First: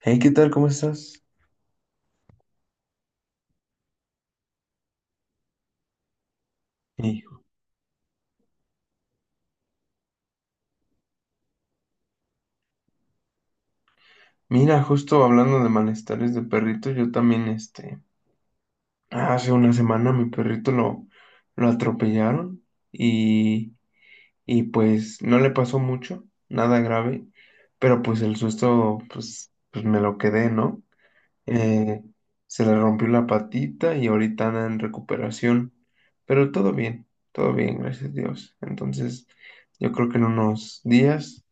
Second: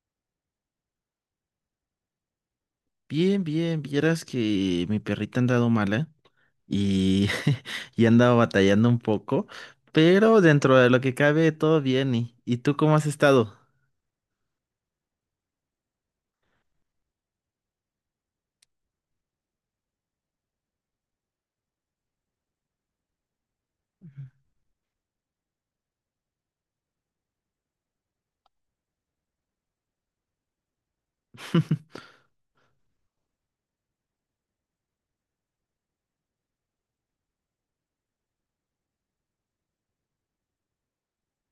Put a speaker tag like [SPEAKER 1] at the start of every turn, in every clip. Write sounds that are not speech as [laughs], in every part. [SPEAKER 1] Hey, ¿qué tal? ¿Cómo estás?
[SPEAKER 2] Bien, bien, vieras que mi perrita ha andado mala y,
[SPEAKER 1] Hijo.
[SPEAKER 2] [laughs] y ha andado batallando un poco, pero dentro de lo que cabe todo bien. ¿Y tú cómo has estado?
[SPEAKER 1] Mira, justo hablando de malestares de perrito, yo también, hace una semana mi perrito lo atropellaron y, y pues no le pasó mucho, nada grave, pero pues el susto, pues, pues me lo quedé, ¿no? Eh,
[SPEAKER 2] [laughs]
[SPEAKER 1] Se le rompió la patita y ahorita anda en recuperación, pero todo bien, gracias a Dios. Entonces, yo creo que en unos días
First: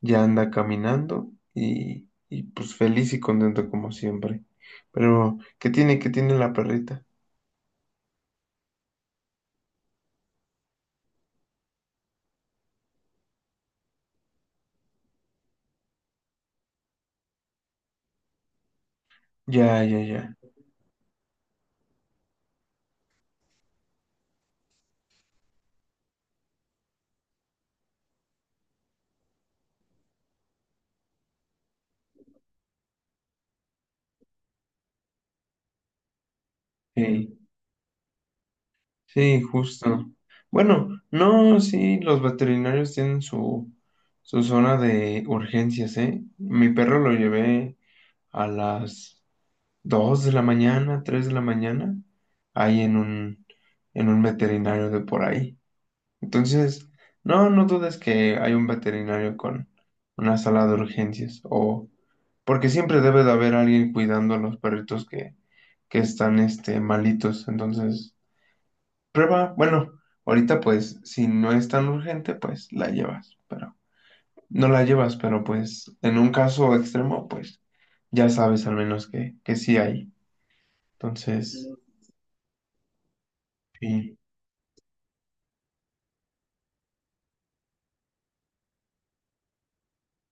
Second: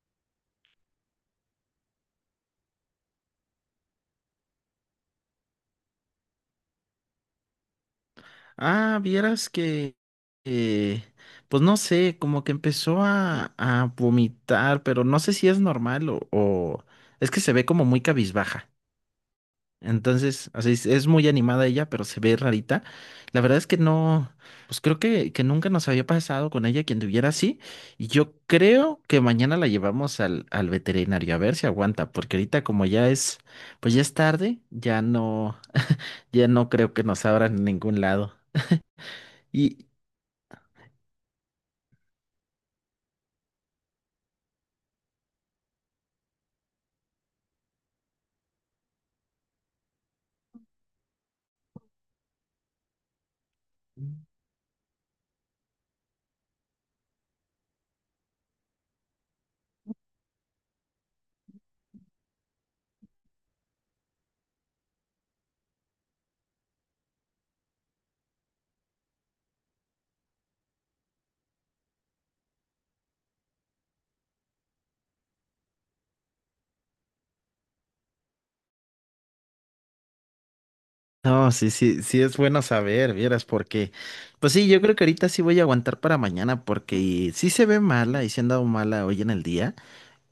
[SPEAKER 1] ya anda caminando y pues feliz y contento como siempre. Pero, ¿qué tiene? ¿Qué tiene la perrita?
[SPEAKER 2] Ah, vieras eh, pues no sé, como que empezó a vomitar, pero no sé si es normal es que se ve como muy cabizbaja.
[SPEAKER 1] Ya, ya, ya.
[SPEAKER 2] Entonces, así es muy animada ella, pero se ve rarita. La verdad es que no, pues creo que nunca nos había pasado con ella quien tuviera así. Y yo creo que mañana la llevamos al veterinario a ver si aguanta, porque ahorita como ya es, pues ya es tarde, ya no, ya no creo que nos
[SPEAKER 1] Sí,
[SPEAKER 2] abran en ningún lado.
[SPEAKER 1] sí,
[SPEAKER 2] Y
[SPEAKER 1] justo. Bueno, no, sí, los veterinarios tienen su zona de urgencias, ¿eh? Mi perro lo llevé a las 2 de la mañana, 3 de la mañana, ahí en un veterinario de por ahí. Entonces, no, no dudes que hay un veterinario con una sala de urgencias o porque siempre debe de haber alguien cuidando a los perritos que están malitos. Entonces, prueba, bueno, ahorita pues si no es tan urgente, pues la llevas, pero no la llevas, pero pues en un caso extremo, pues ya sabes al menos que sí hay.
[SPEAKER 2] no,
[SPEAKER 1] Entonces,
[SPEAKER 2] sí, sí, sí es bueno saber, vieras, porque,
[SPEAKER 1] sí,
[SPEAKER 2] pues sí, yo creo que ahorita sí voy a aguantar para mañana, porque sí se ve mala y se ha andado mala hoy en el día.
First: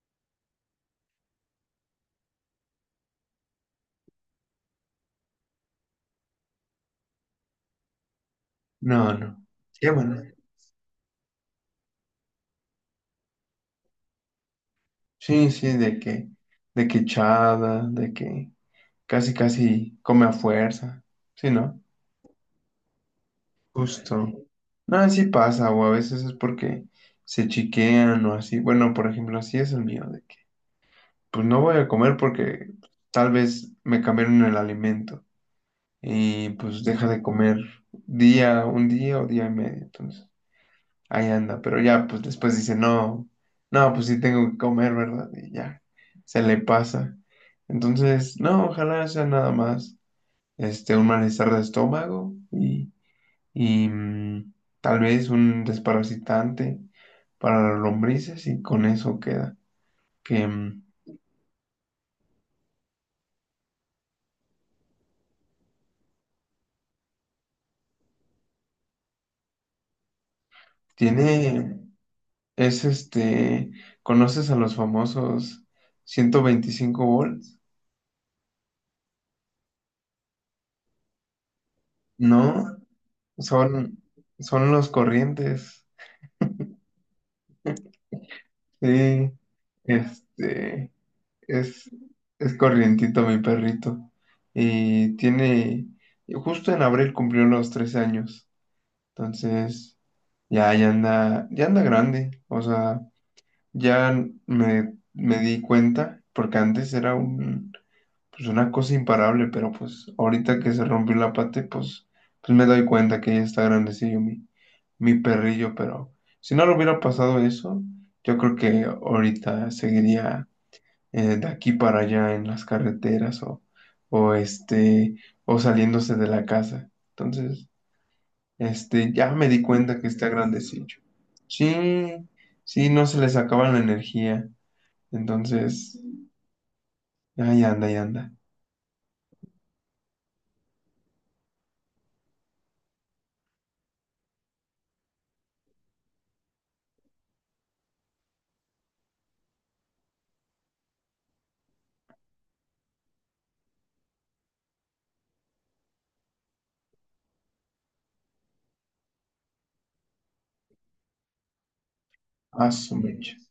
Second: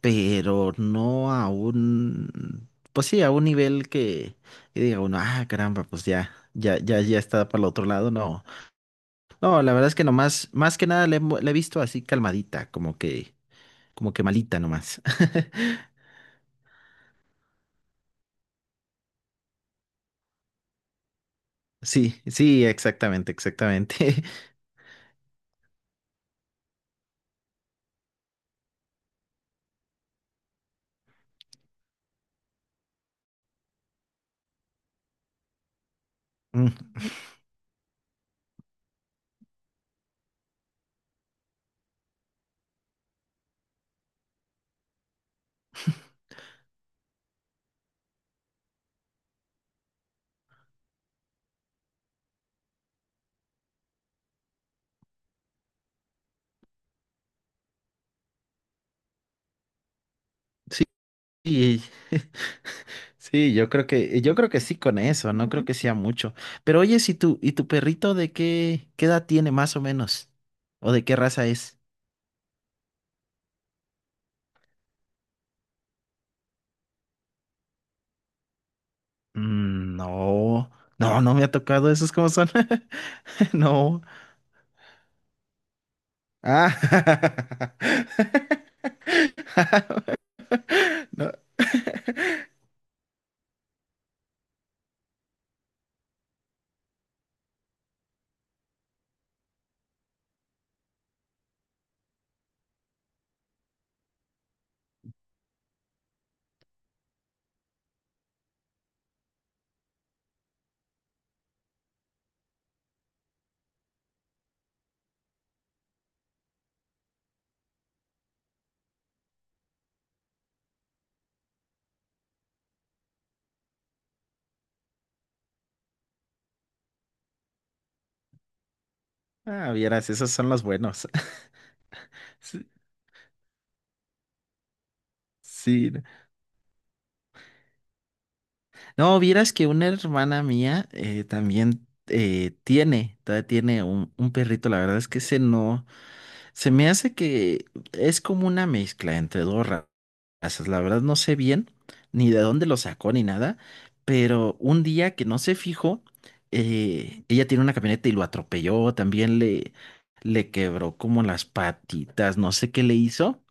[SPEAKER 2] Pero no a un, pues sí, a un nivel que diga uno, ah, caramba, pues ya, ya, ya, ya está para el otro lado, no.
[SPEAKER 1] no, no.
[SPEAKER 2] No, la verdad
[SPEAKER 1] Qué
[SPEAKER 2] es que
[SPEAKER 1] bueno.
[SPEAKER 2] nomás, más que nada la he visto así calmadita, como que malita nomás.
[SPEAKER 1] Sí, sí,
[SPEAKER 2] [laughs]
[SPEAKER 1] de que echada, de que casi, casi come a fuerza. Sí, ¿no?
[SPEAKER 2] Sí, sí, exactamente, exactamente.
[SPEAKER 1] Justo.
[SPEAKER 2] [laughs]
[SPEAKER 1] No, sí pasa, o a veces es porque se chiquean o así. Bueno, por ejemplo, así es el mío, de que pues no voy a comer porque tal vez me cambiaron el alimento y
[SPEAKER 2] Mm.
[SPEAKER 1] pues deja de comer día, un día o día y medio. Entonces, ahí anda, pero ya pues después dice, no, no, pues sí tengo que comer, ¿verdad? Y ya, se le pasa. Entonces, no, ojalá sea nada más un malestar de estómago y tal vez un desparasitante para las lombrices y con eso queda. Que mm,
[SPEAKER 2] Sí, y- [laughs] sí, yo creo yo creo que sí con eso, no creo que sea mucho. Pero oye, si tu, ¿y tu perrito de qué edad tiene más o menos? ¿O de qué raza es?
[SPEAKER 1] tiene, es ¿conoces a los famosos 125 volts?
[SPEAKER 2] Mm. No, no, no me ha tocado esos cómo son.
[SPEAKER 1] No,
[SPEAKER 2] [laughs] No.
[SPEAKER 1] son, son los corrientes.
[SPEAKER 2] Ah. [laughs]
[SPEAKER 1] Sí, este,
[SPEAKER 2] No.
[SPEAKER 1] es, es corrientito mi perrito. Y tiene, justo en abril cumplió los 13 años. Entonces, ya, ya anda grande. O sea, ya me di cuenta, porque antes era un, pues una cosa imparable, pero pues ahorita que se rompió la pata, pues, pues me doy cuenta que ya está grandecillo mi perrillo, pero si no le hubiera pasado eso, yo creo que ahorita seguiría de aquí para allá en las carreteras o o saliéndose de la casa. Entonces. Ya me di
[SPEAKER 2] Ah,
[SPEAKER 1] cuenta que
[SPEAKER 2] vieras,
[SPEAKER 1] está
[SPEAKER 2] esos son los
[SPEAKER 1] grandecillo.
[SPEAKER 2] buenos. [laughs]
[SPEAKER 1] Sí,
[SPEAKER 2] Sí,
[SPEAKER 1] sí, no se les acaba la energía.
[SPEAKER 2] sí.
[SPEAKER 1] Entonces,
[SPEAKER 2] No.
[SPEAKER 1] ahí anda, ahí anda.
[SPEAKER 2] No, vieras que una hermana mía también tiene, todavía tiene un perrito. La verdad es que ese no. Se me hace que es como una mezcla entre razas. La verdad no sé bien ni de dónde lo sacó ni nada, pero un día que no se fijó, ella tiene una camioneta y lo atropelló, también le quebró como las patitas, no
[SPEAKER 1] A
[SPEAKER 2] sé qué le
[SPEAKER 1] su mecha.
[SPEAKER 2] hizo,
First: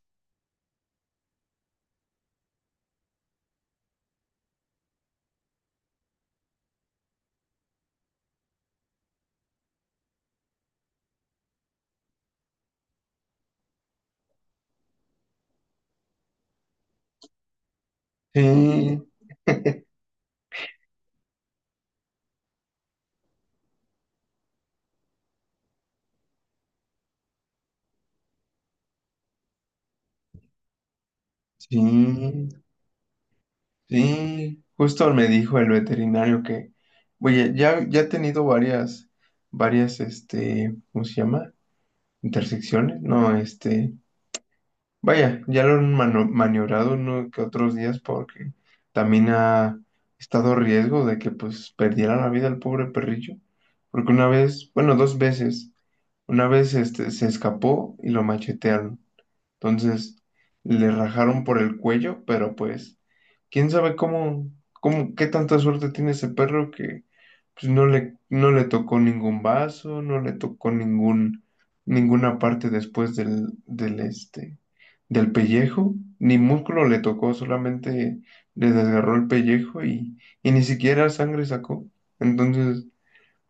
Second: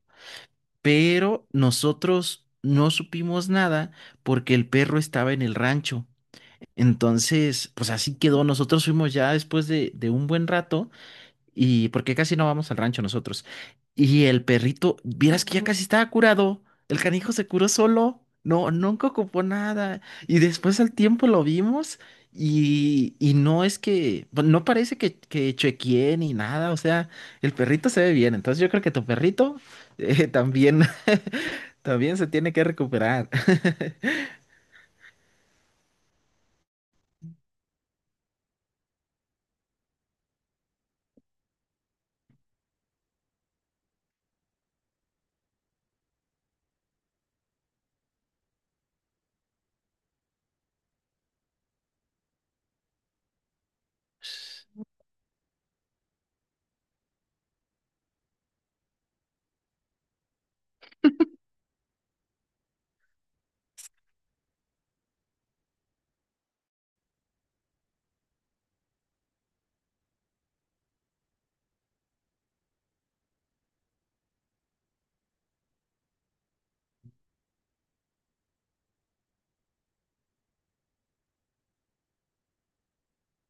[SPEAKER 2] pero nosotros no supimos nada porque el perro estaba en el rancho. Entonces, pues así quedó. Nosotros fuimos ya después de un buen rato. Y porque casi no vamos al rancho nosotros. Y el perrito, vieras que ya casi estaba curado. El canijo se curó solo. No,
[SPEAKER 1] Sí,
[SPEAKER 2] nunca ocupó nada. Y después al tiempo lo vimos y no es que, bu- no parece que chequee ni nada. O sea, el perrito se ve bien. Entonces yo creo que tu perrito también,
[SPEAKER 1] sí,
[SPEAKER 2] [laughs] también se tiene que recuperar. [laughs]
[SPEAKER 1] sí. Justo me dijo el veterinario que, oye, ya, varias, ¿cómo se llama? Intersecciones, no, vaya, ya lo han maniobrado uno que otros días porque también ha estado riesgo de que pues perdiera la vida el pobre perrillo. Porque una vez, bueno, dos veces, una vez se escapó y lo machetearon. Entonces le rajaron por el cuello, pero pues quién sabe cómo, qué tanta suerte tiene ese perro que pues no no le tocó ningún vaso, no le tocó ninguna parte después del del pellejo, ni músculo le tocó, solamente le desgarró el pellejo y ni siquiera sangre sacó. Entonces,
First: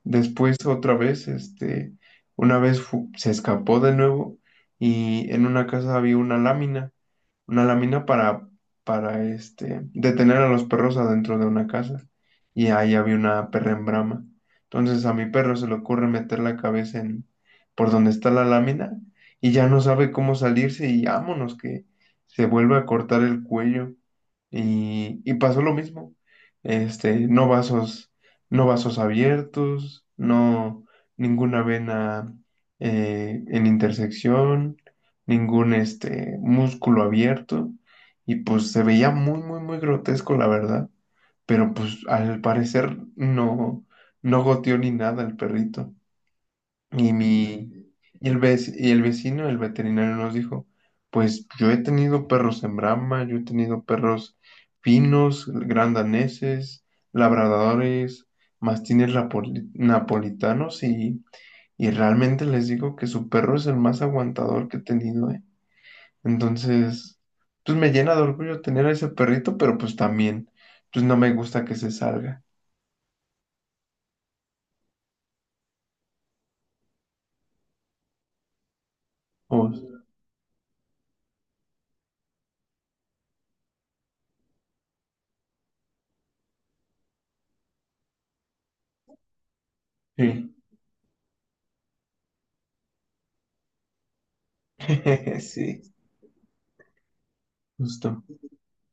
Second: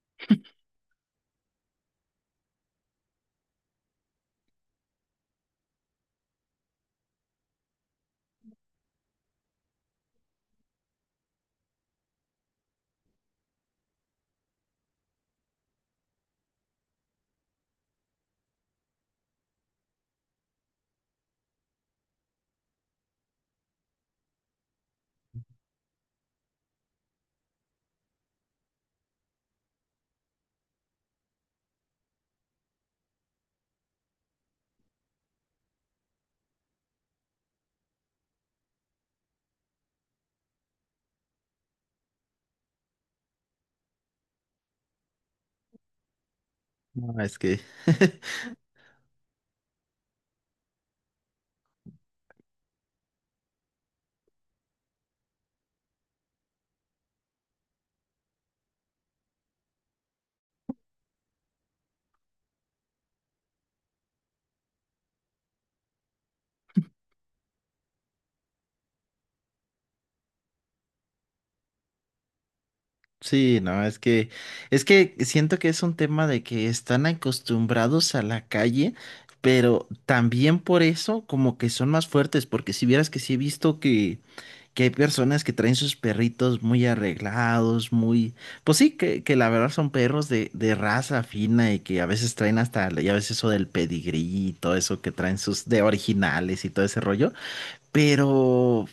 [SPEAKER 1] después otra vez, una vez se escapó de nuevo y en una casa había una lámina para detener a los perros adentro de una casa. Y ahí había una perra en brama. Entonces a mi perro se le ocurre meter la cabeza en por donde está la lámina y ya no sabe cómo salirse y vámonos que se vuelve a cortar el cuello. Y pasó lo mismo. No vasos, no vasos abiertos, no ninguna vena en intersección ningún músculo abierto y pues se veía muy grotesco la verdad, pero pues al parecer no no goteó ni nada el perrito. Y
[SPEAKER 2] No, es que...
[SPEAKER 1] mi y el vecino, el veterinario nos dijo, pues yo he tenido perros en brama yo he tenido perros finos, grandaneses, labradores, mastines napolitanos y realmente les digo que su perro es el más aguantador que he tenido, ¿eh? Entonces, pues me llena de orgullo tener a ese perrito, pero pues también, pues no me gusta que se salga.
[SPEAKER 2] Sí, no, es que siento que es un tema de que están acostumbrados a la calle, pero
[SPEAKER 1] Oh,
[SPEAKER 2] también por eso como que son más fuertes, porque si vieras que sí he visto que hay personas que traen sus perritos muy arreglados, muy, pues sí, que la verdad son perros
[SPEAKER 1] sí,
[SPEAKER 2] de raza fina y que a veces traen hasta, ya ves eso del pedigrí y todo eso que traen
[SPEAKER 1] [laughs]
[SPEAKER 2] sus de
[SPEAKER 1] sí,
[SPEAKER 2] originales y todo ese rollo,
[SPEAKER 1] justo.
[SPEAKER 2] pero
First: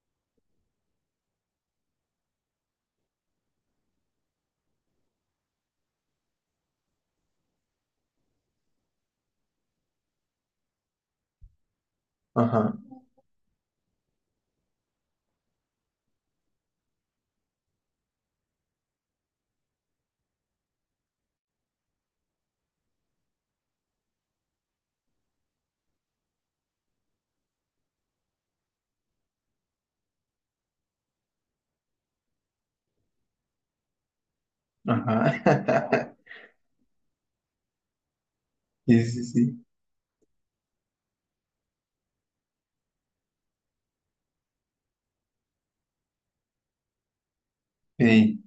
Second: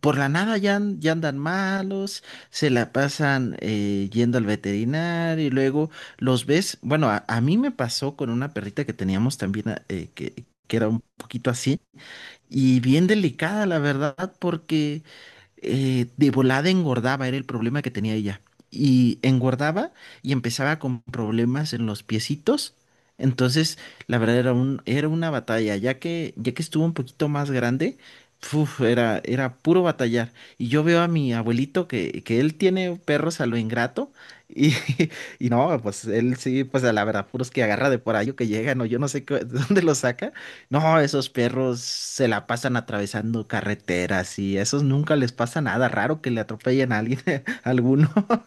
[SPEAKER 2] por la nada ya, an- ya andan malos, se la pasan yendo al veterinario y luego los ves. Bueno, a mí me pasó con una perrita que teníamos también, que era un poquito así,
[SPEAKER 1] Ajá,
[SPEAKER 2] y bien delicada, la verdad, porque de volada engordaba, era el problema que tenía ella. Y engordaba y empezaba con problemas en los piecitos. Entonces, la verdad era un, era una batalla, ya que estuvo un poquito más grande, uf, era, era puro batallar. Y yo veo a mi abuelito que él tiene perros a lo ingrato. Y, [laughs]
[SPEAKER 1] ajá.
[SPEAKER 2] y no, pues
[SPEAKER 1] [laughs]
[SPEAKER 2] él sí, pues a la verdad, puros que agarra de por ahí o que llegan, o yo
[SPEAKER 1] Sí,
[SPEAKER 2] no
[SPEAKER 1] sí,
[SPEAKER 2] sé qué- [laughs]
[SPEAKER 1] sí.
[SPEAKER 2] dónde los saca. No, esos perros se la pasan atravesando carreteras y a esos nunca les pasa nada. Raro que le atropellen a alguien, [laughs] a alguno.
[SPEAKER 1] Sí,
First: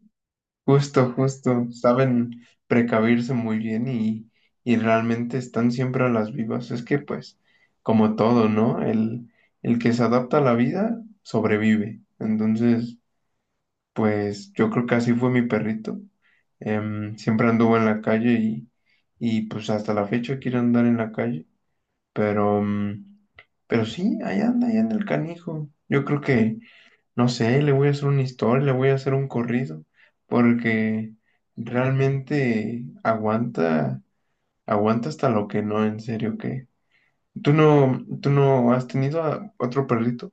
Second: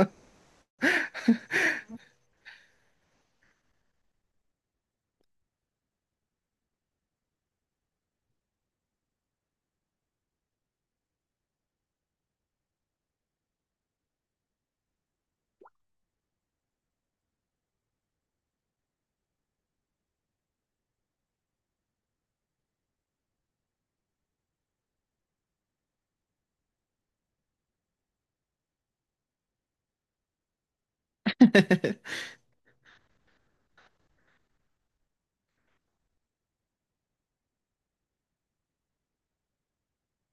[SPEAKER 1] justo, justo. Saben precavirse muy bien y realmente están siempre a las vivas. Es que pues, como todo, ¿no? El que se adapta a la vida sobrevive. Entonces... Pues yo creo que así fue mi perrito. Siempre anduvo en la calle y pues hasta la fecha quiere andar en la calle. Pero, mm, pero sí, ahí anda el canijo. Yo creo que, no sé, le voy a hacer una historia, le voy a hacer un corrido, porque realmente aguanta, aguanta hasta lo que no, en serio que. ¿Tú no has tenido a otro perrito?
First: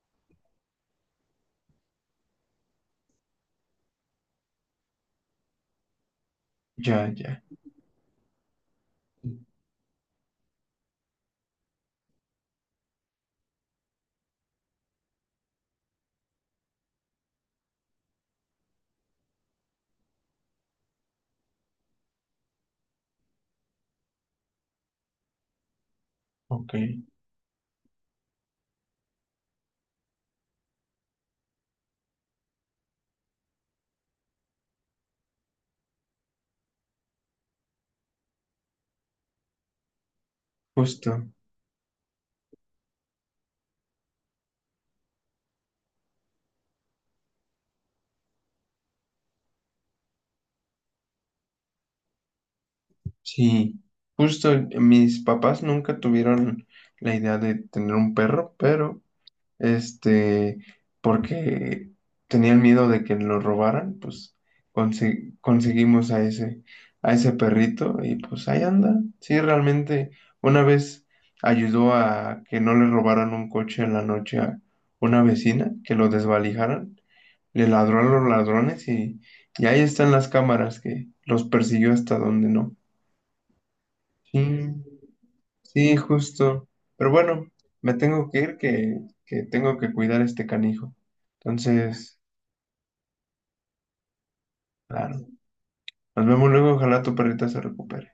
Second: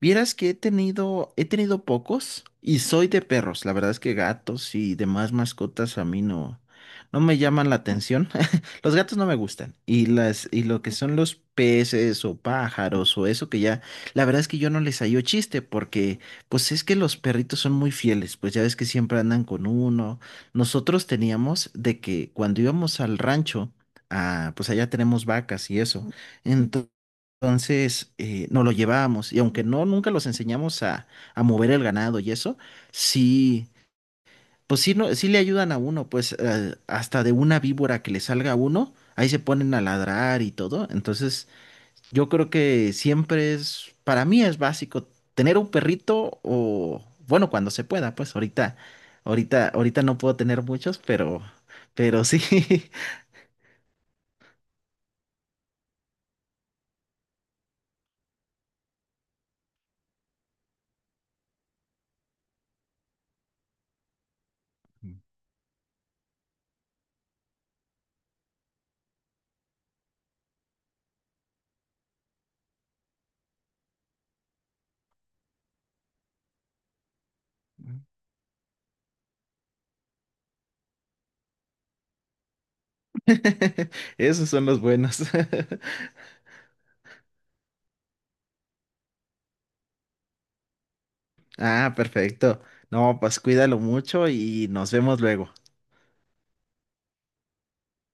[SPEAKER 2] Vieras que he tenido pocos y soy de perros. La verdad es que gatos y demás mascotas a mí no,
[SPEAKER 1] Ya,
[SPEAKER 2] no me
[SPEAKER 1] ya.
[SPEAKER 2] llaman la atención. [laughs] Los gatos no me gustan. Y las, y lo que son los peces o pájaros o eso que ya, la verdad es que yo no les hallo chiste porque pues es que los perritos son muy fieles. Pues ya ves que siempre andan con uno. Nosotros teníamos de que cuando íbamos al rancho, ah, pues allá tenemos vacas y eso.
[SPEAKER 1] Ok,
[SPEAKER 2] Entonces, entonces, nos lo llevábamos y aunque no, nunca los enseñamos a mover el ganado y eso, sí, pues sí, no, sí le ayudan a uno, pues hasta de una víbora que le salga a uno, ahí se ponen a ladrar y todo.
[SPEAKER 1] justo.
[SPEAKER 2] Entonces, yo creo que siempre es, para mí es básico tener un perrito o, bueno, cuando se pueda, pues ahorita, ahorita no puedo tener muchos, pero sí,
[SPEAKER 1] Sí, justo mis papás nunca tuvieron la idea de tener un perro, pero este, porque tenían miedo de que lo robaran, pues conseguimos a a ese perrito y pues ahí anda. Sí, realmente una vez ayudó a que no le robaran un coche en la noche a una vecina, que lo desvalijaran, le ladró a los ladrones y ahí están las cámaras que los persiguió hasta donde no.
[SPEAKER 2] [laughs]
[SPEAKER 1] Sí.
[SPEAKER 2] esos son los buenos.
[SPEAKER 1] Sí,
[SPEAKER 2] [laughs]
[SPEAKER 1] justo. Pero bueno, me tengo que que tengo que cuidar a este canijo.
[SPEAKER 2] Ah,
[SPEAKER 1] Entonces,
[SPEAKER 2] perfecto. No, pues cuídalo mucho y nos
[SPEAKER 1] claro.
[SPEAKER 2] vemos luego.
[SPEAKER 1] Nos vemos luego, ojalá tu perrita se recupere.